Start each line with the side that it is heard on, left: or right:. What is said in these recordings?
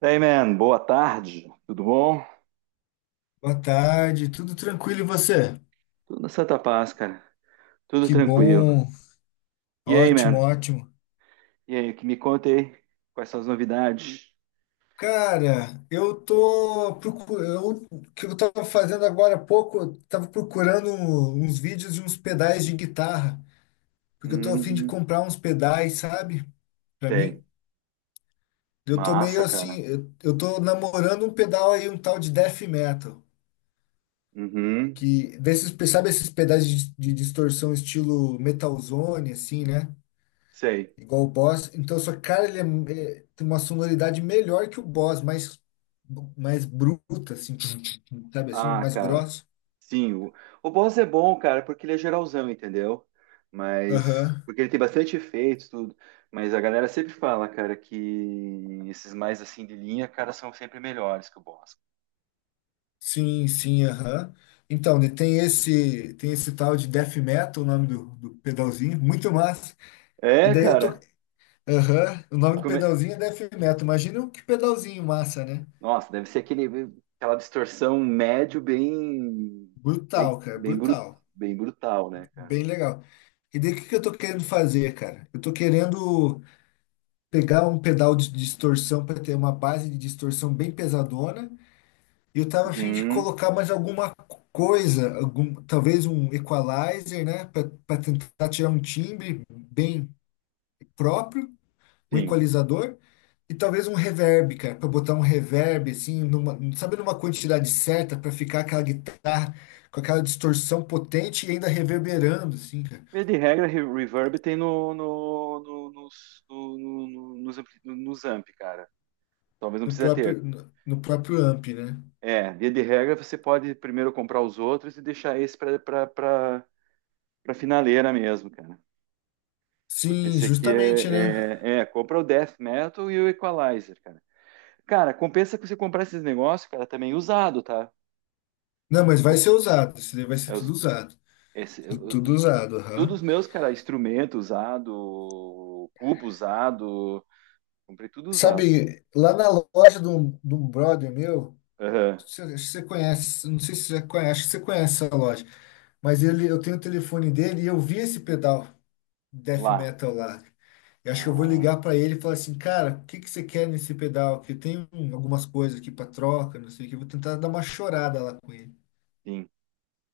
right: Hey man, boa tarde, tudo bom?
left: Boa tarde, tudo tranquilo e você?
right: Tudo na Santa Paz, cara, tudo
left: Que
right: tranquilo.
left: bom,
right: E aí,
left: ótimo,
right: man?
left: ótimo.
right: E aí, que me conta aí? Quais são as novidades?
left: Cara, eu tô procurando, o que eu tava fazendo agora há pouco, eu tava procurando uns vídeos de uns pedais de guitarra, porque eu tô a fim de
right: Hum,
left: comprar uns pedais, sabe? Pra
right: sei.
left: mim, eu tô meio
right: Massa, cara.
left: assim, eu tô namorando um pedal aí, um tal de death metal,
right: Uhum,
left: que desses, sabe esses pedais de distorção estilo metalzone assim, né?
right: sei.
left: Igual o Boss. Então, só que, cara, ele tem uma sonoridade melhor que o Boss, mais, bruta, assim, tum, tum, tum, sabe assim,
right: Ah,
left: mais
right: cara,
left: grosso.
right: sim, o boss é bom, cara, porque ele é geralzão, entendeu? Mas,
left: Aham.
right: porque ele tem bastante efeitos, tudo. Mas a galera sempre fala, cara, que esses mais assim de linha, cara, são sempre melhores que o boss.
left: Sim, sim, aham. Então, né, tem esse tal de Death Metal, o nome do pedalzinho, muito massa. E
right: É,
left: daí eu tô.
right: cara.
left: Aham, o
right: E
left: nome do
right: como é-
left: pedalzinho é Death Metal. Imagina que pedalzinho massa, né?
right: Nossa, deve ser aquele, aquela distorção médio bem, bem,
left: Brutal, cara,
right: bem, bru-
left: brutal.
right: bem brutal, né, cara?
left: Bem legal. E daí o que que eu tô querendo fazer, cara? Eu tô querendo pegar um pedal de distorção para ter uma base de distorção bem pesadona. E eu tava a fim de
right: Uhum,
left: colocar mais alguma coisa, algum, talvez um equalizer, né, para tentar tirar um timbre bem próprio, um
right: sim.
left: equalizador e talvez um reverb, cara, para botar um reverb assim, numa, sabe, numa quantidade certa para ficar aquela guitarra com aquela distorção potente e ainda reverberando assim, cara,
right: Via de regra, reverb tem no, no, no- nos, no- no- no- nos, ampli- nos amp, cara. Talvez não
left: no
right: precisa ter.
left: próprio no, no próprio amp, né?
right: É, via de regra, você pode primeiro comprar os outros e deixar esse pra finaleira mesmo, cara. Porque
left: Sim,
right: esse aqui
left: justamente, né?
right: é, compra o Death Metal e o Equalizer, cara. Cara, compensa que você comprar esses negócios, cara, também usado, tá?
left: Não, mas vai ser usado. Isso daí vai ser
right: É os-
left: tudo usado.
right: esse-
left: Tudo
right: eu-
left: usado,
right: Todos
left: aham.
right: os meus, cara, instrumento usado, cubo usado, comprei tudo usado.
left: Sabe, lá na loja de um brother meu,
right: Aham,
left: você, acho que você conhece, não sei se você já conhece, acho que você conhece essa loja, mas ele, eu tenho o telefone dele e eu vi esse pedal death
right: lá.
left: metal lá. Eu acho que eu vou
right: Ah,
left: ligar para ele e falar assim, cara, o que que você quer nesse pedal? Que tem algumas coisas aqui para troca, não sei o que. Eu vou tentar dar uma chorada lá com ele,
right: sim.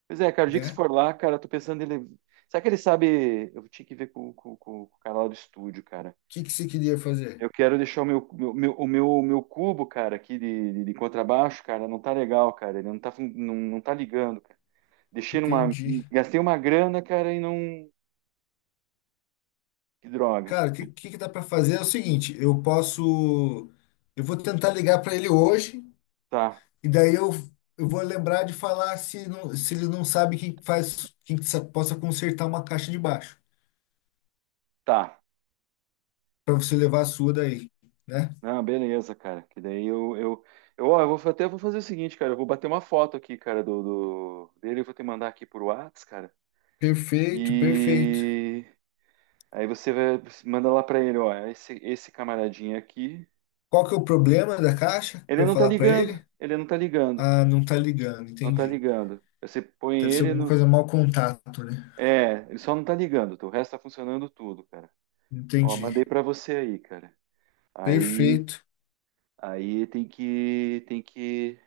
right: Pois é, cara, o dia que se
left: né?
right: for
left: O
right: lá, cara, eu tô pensando ele. Será que ele sabe? Eu tinha que ver com o cara lá do estúdio, cara.
left: que que você queria fazer?
right: Eu quero deixar o meu cubo, cara, aqui de contrabaixo, cara, não tá legal, cara. Ele não tá, não tá ligando, cara. Deixei numa.
left: Entendi.
right: Gastei uma grana, cara, e não. Que droga.
left: Cara, o que, que dá para fazer é o seguinte, eu posso, eu vou tentar ligar para ele hoje
right: Tá,
left: e daí eu vou lembrar de falar se, não, se ele não sabe quem faz, quem que possa consertar uma caixa de baixo
right: tá.
left: para você levar a sua daí, né?
right: Ah, beleza, cara. Que daí eu, ó, até vou fazer o seguinte, cara. Eu vou bater uma foto aqui, cara, dele. Eu vou te mandar aqui por Whats, cara.
left: Perfeito, perfeito.
right: E aí você manda lá pra ele, ó. Esse camaradinho aqui.
left: Qual que é o problema da caixa
right: Ele
left: para eu
right: não tá
left: falar para
right: ligando.
left: ele?
right: Ele não tá ligando.
left: Ah, não tá ligando,
right: Não tá
left: entendi.
right: ligando. Você põe
left: Deve ser
right: ele
left: alguma
right: no.
left: coisa mau contato, né?
right: É, ele só não tá ligando. Tá? O resto tá funcionando tudo, cara. Ó, mandei
left: Entendi.
right: pra você aí, cara. Aí,
left: Perfeito.
right: aí tem que, tem que,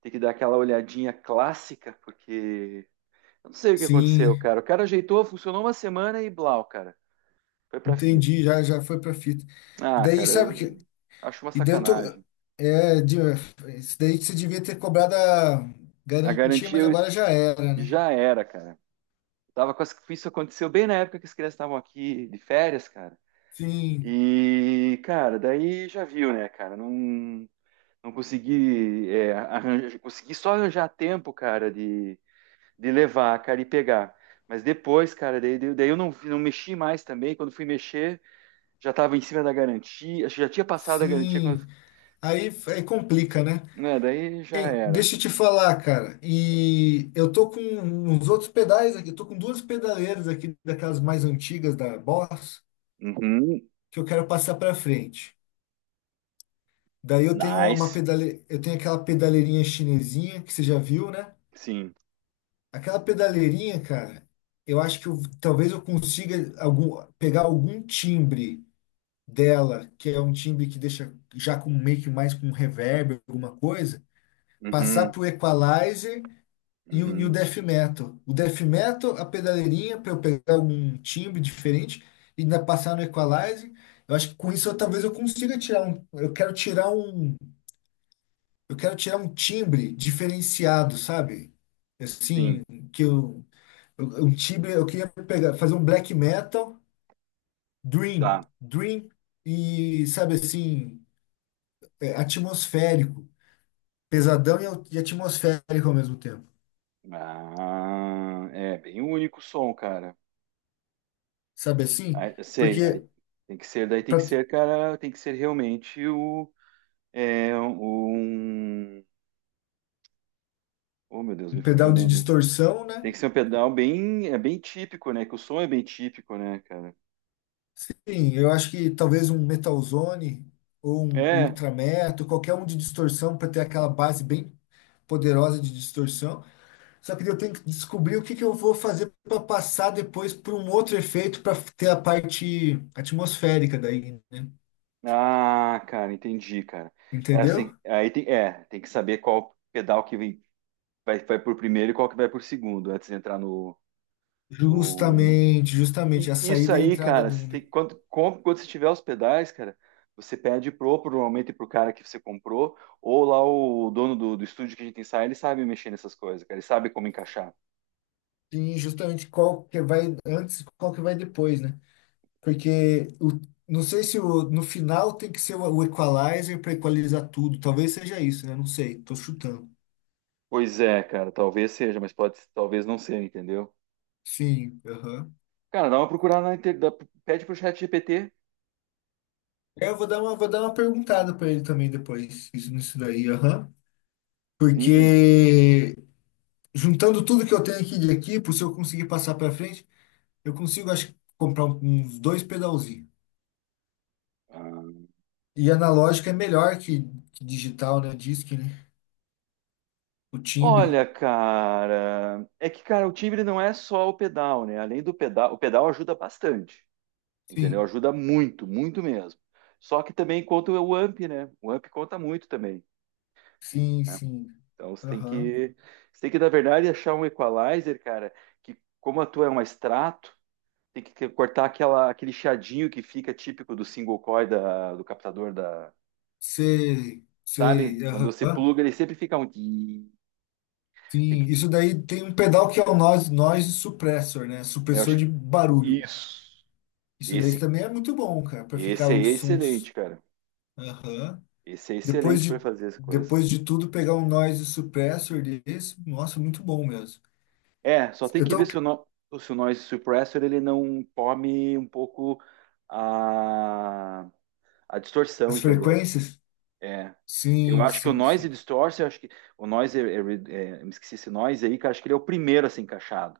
right: tem que dar aquela olhadinha clássica, porque eu não sei o que aconteceu,
left: Sim,
right: cara. O cara ajeitou, funcionou uma semana e blau, cara. Foi pra fita.
left: entendi, já foi para fita. E
right: Ah,
left: daí
right: cara,
left: sabe que.
right: eu acho uma
left: E daí eu tô.
right: sacanagem.
left: É, isso daí você devia ter cobrado a
right: A
left: garantia,
right: garantia
left: mas
right: eu-
left: agora já era, né?
right: Já era, cara. Tava com as... isso aconteceu bem na época que as crianças estavam aqui de férias, cara.
left: Sim,
right: E, cara, daí já viu, né, cara? Não, não consegui, é, arranjar... consegui só arranjar tempo, cara, de levar, cara, e pegar. Mas depois, cara, daí eu não, não mexi mais também. Quando fui mexer, já estava em cima da garantia, acho que já tinha passado a garantia quando...
left: sim. Aí complica, né?
right: é, daí já
left: Hein,
right: era.
left: deixa eu te falar, cara. E eu tô com uns outros pedais aqui. Eu tô com duas pedaleiras aqui, daquelas mais antigas da Boss,
right: Uhum.
left: que eu quero passar pra frente. Daí eu tenho
right: Nice.
left: aquela pedaleirinha chinesinha que você já viu, né?
right: Sim.
left: Aquela pedaleirinha, cara, eu acho que talvez eu consiga pegar algum timbre dela, que é um timbre que deixa já com meio que mais com reverb, alguma coisa, passar
right: Uhum.
left: pro equalizer e o
right: Uhum.
left: death metal. O death metal, a pedaleirinha, para eu pegar algum timbre diferente e ainda passar no equalizer. Eu acho que com isso eu, talvez eu consiga tirar um. Eu quero tirar um. Eu quero tirar um timbre diferenciado, sabe? Assim,
right: Sim.
left: que eu, um time, eu queria pegar, fazer um black metal, dream,
right: Tá.
left: dream e, sabe assim, é, atmosférico, pesadão e, e atmosférico ao mesmo tempo,
right: Ah, é bem único o som, cara.
left: sabe assim?
right: Aí, eu sei.
left: Porque
right: Aí tem que ser, daí tem que
left: para
right: ser, cara, tem que ser realmente o é um. Oh, meu Deus, me
left: um
right: fugiu
left: pedal
right: o
left: de
right: nome.
left: distorção, né?
right: Tem que ser um pedal bem, é bem típico, né? Que o som é bem típico, né, cara?
left: Sim, eu acho que talvez um metalzone ou um
right: É.
left: ultra metal, qualquer um de distorção para ter aquela base bem poderosa de distorção. Só que daí eu tenho que descobrir o que que eu vou fazer para passar depois para um outro efeito para ter a parte atmosférica daí, né?
right: Ah, cara, entendi, cara. É assim,
left: Entendeu?
right: aí tem, é, tem que saber qual pedal que vem, vai por primeiro e qual que vai por segundo, antes de entrar no. No...
left: Justamente, justamente
right: E
left: a
right: isso
left: saída e a
right: aí,
left: entrada
right: cara,
left: do um,
right: você
left: né?
right: tem, quando, quando você tiver os pedais, cara, você pede pro, normalmente pro cara que você comprou, ou lá o dono do estúdio que a gente ensaia, ele sabe mexer nessas coisas, cara, ele sabe como encaixar.
left: Sim, justamente qual que vai antes, e qual que vai depois, né? Porque o, não sei se o, no final tem que ser o equalizer para equalizar tudo. Talvez seja isso, né? Não sei, tô chutando.
right: Pois é, cara, talvez seja, mas pode, talvez não seja, entendeu?
left: Sim, aham.
right: Cara, dá uma procurada na inter... pede pro chat GPT.
left: É, eu vou dar uma perguntada para ele também depois, nisso daí, aham.
right: Sim.
left: Porque juntando tudo que eu tenho aqui de equipo, se eu conseguir passar para frente, eu consigo, acho, que, comprar uns dois pedalzinhos.
right: Ah.
left: E analógico é melhor que digital, né? Diz que, né? O timbre.
right: Olha, cara, o timbre não é só o pedal, né? Além do pedal, o pedal ajuda bastante. Entendeu?
left: Sim,
right: Ajuda muito, muito mesmo. Só que também conta o AMP, né? O AMP conta muito também.
left: sim,
right: Né?
left: sim.
right: Então você tem
left: Aham.
right: que, você tem que, na verdade, achar um equalizer, cara, que como a tua é um extrato, tem que cortar aquela, aquele chiadinho que fica típico do single coil do captador da,
left: Sei,
right: sabe?
left: sei.
right: Quando você
left: Aham.
right: pluga, ele sempre fica um. Tem
left: Sim,
right: que-
left: isso daí tem um pedal que é o noise suppressor, né?
right: Eu
left: Supressor
right: acho
left: de
right: que
left: barulho.
right: isso.
left: Isso daí
right: Esse,
left: também é muito bom, cara, para ficar
right: esse é
left: os
right: excelente,
left: sons.
right: cara.
left: Aham.
right: Esse é
left: Depois
right: excelente para
left: de,
right: fazer as coisas.
left: depois de tudo, pegar um noise suppressor desse, nossa, muito bom mesmo.
right: É, só tem
left: Eu
right: que ver
left: tô.
right: se o, no, se o noise suppressor ele não tome um pouco a, a distorção,
left: As
right: entendeu?
left: frequências?
right: É. Eu
left: Sim,
right: acho que o
left: sim,
right: noise
left: sim.
right: distorce, eu acho que o noise, me esqueci esse noise aí, que eu acho que ele é o primeiro a ser encaixado.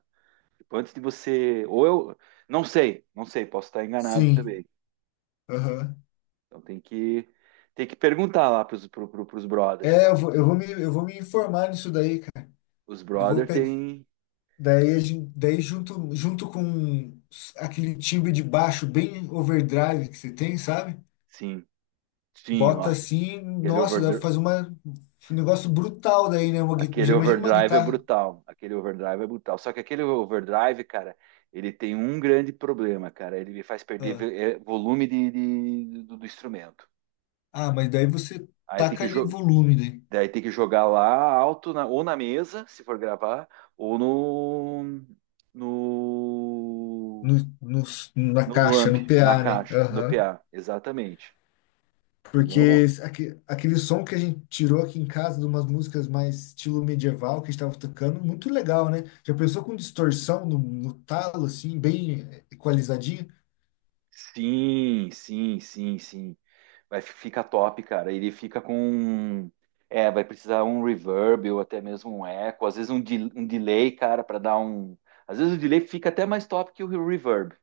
right: Tipo, antes de você, ou eu, não sei, não sei, posso estar enganado
left: Sim,
right: também.
left: aham.
right: Então tem que perguntar lá pros brothers,
left: É, eu
right: cara.
left: vou, eu vou me, eu vou me informar nisso daí, cara.
right: Os
left: Eu vou
right: brothers
left: pegar,
right: tem,
left: daí, daí junto com aquele timbre de baixo bem overdrive que você tem, sabe?
right: sim, sim,
left: Bota
right: nossa,
left: assim,
right: aquele
left: nossa, dá pra
right: over,
left: fazer um negócio brutal daí, né?
right: aquele
left: Já imagina uma
right: overdrive é
left: guitarra.
right: brutal. Aquele overdrive é brutal. Só que aquele overdrive, cara, ele tem um grande problema, cara. Ele me faz perder
left: Ah,
right: volume do, do instrumento.
left: ah, mas daí você
right: Aí
left: taca ali volume, né?
right: daí tem que jogar lá alto, ou na mesa, se for gravar, ou
left: no,
right: no,
left: no- na
right: no
left: caixa,
right: amp,
left: no
right: na
left: PA, né?
right: caixa, no
left: Aham.
right: PA. Exatamente. Que
left: Porque
right: normal.
left: aquele som que a gente tirou aqui em casa de umas músicas mais estilo medieval que a gente estava tocando, muito legal, né? Já pensou com distorção no talo, assim, bem equalizadinho?
right: Sim, sim, sim, sim. Vai, fica top, cara. Ele fica com. Um, é, vai precisar um reverb ou até mesmo um eco, às vezes um delay, cara, para dar um. Às vezes o delay fica até mais top que o reverb.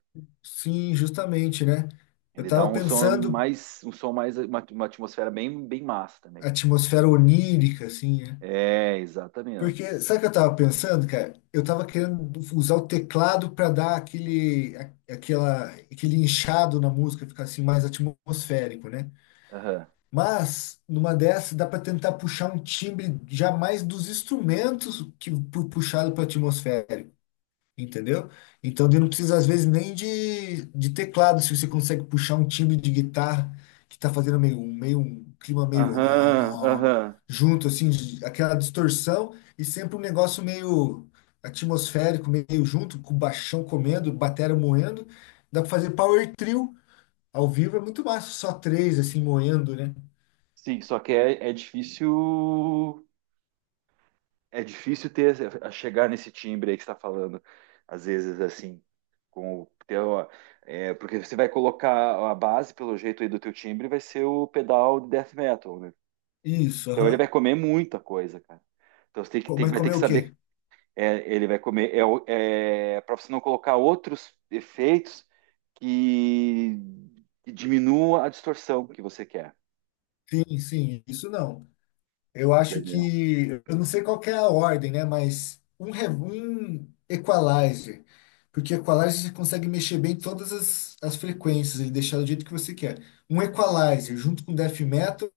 left: Sim, justamente, né? Eu
right: Ele dá
left: tava pensando
right: um som mais, uma atmosfera bem, bem massa também.
left: a atmosfera onírica, assim, né?
right: É,
left: Porque,
right: exatamente.
left: sabe o que eu tava pensando, cara? Eu tava querendo usar o teclado para dar aquele inchado na música, ficar assim mais atmosférico, né?
right: Aham,
left: Mas, numa dessas, dá para tentar puxar um timbre já mais dos instrumentos que puxado para atmosférico, entendeu? Então, daí não precisa, às vezes, nem de teclado, se você consegue puxar um timbre de guitarra que está fazendo meio, meio um clima meio
right: aham,
left: ó,
right: aham.
left: junto, assim, aquela distorção e sempre um negócio meio atmosférico, meio junto, com o baixão comendo, batera moendo. Dá para fazer power trio ao vivo, é muito massa, só três, assim, moendo, né?
right: Sim, só que é, é difícil ter a chegar nesse timbre aí que você está falando, às vezes assim, com o teu, é, porque você vai colocar a base pelo jeito aí do teu timbre vai ser o pedal de death metal, né?
left: Isso,
right: Então ele
left: aham.
right: vai comer muita coisa, cara. Então você tem que tem-
left: Mas
right: Vai ter
left: comer
right: que
left: o quê?
right: saber, é, ele vai comer é, é, para você não colocar outros efeitos que, que diminua a distorção que você quer,
left: Sim, sim, isso não. Eu acho
right: entendeu?
left: que, eu não sei qual que é a ordem, né? Mas um equalizer, porque equalizer você consegue mexer bem todas as frequências, ele deixar do jeito que você quer. Um equalizer junto com death metal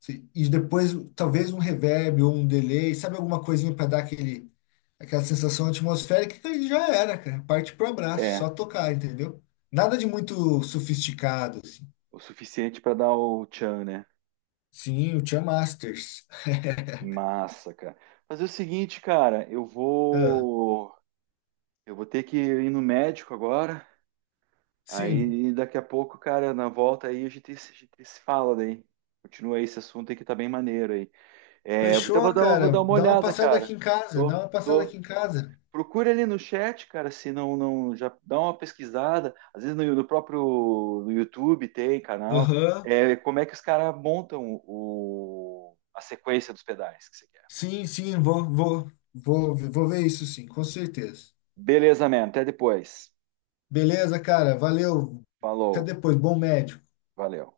left: e depois talvez um reverb ou um delay, sabe alguma coisinha para dar aquela sensação atmosférica que já era, cara. Parte pro abraço, só
right: É
left: tocar, entendeu? Nada de muito sofisticado, assim.
right: o suficiente para dar o tchan, né?
left: Sim, o Tia Masters.
right: Massa, cara. Fazer o seguinte, cara,
left: Ah,
right: eu vou ter que ir no médico agora.
left: sim.
right: Aí daqui a pouco, cara, na volta aí a gente se fala daí. Continua aí esse assunto aí que tá bem maneiro aí. É, eu até
left: Fechou,
right: vou dar
left: cara.
right: uma
left: Dá uma
right: olhada,
left: passada aqui
right: cara.
left: em casa. Dá
right: Tô,
left: uma passada
right: tô.
left: aqui em casa.
right: Procura ali no chat, cara, se não, não, já dá uma pesquisada. Às vezes no YouTube tem canal.
left: Aham.
right: É, como é que os caras montam o, a sequência dos pedais que você quer.
left: Sim, sim, vou ver isso sim, com certeza.
right: Beleza, man. Até depois.
left: Beleza, cara. Valeu. Até
right: Falou,
left: depois. Bom médico.
right: valeu.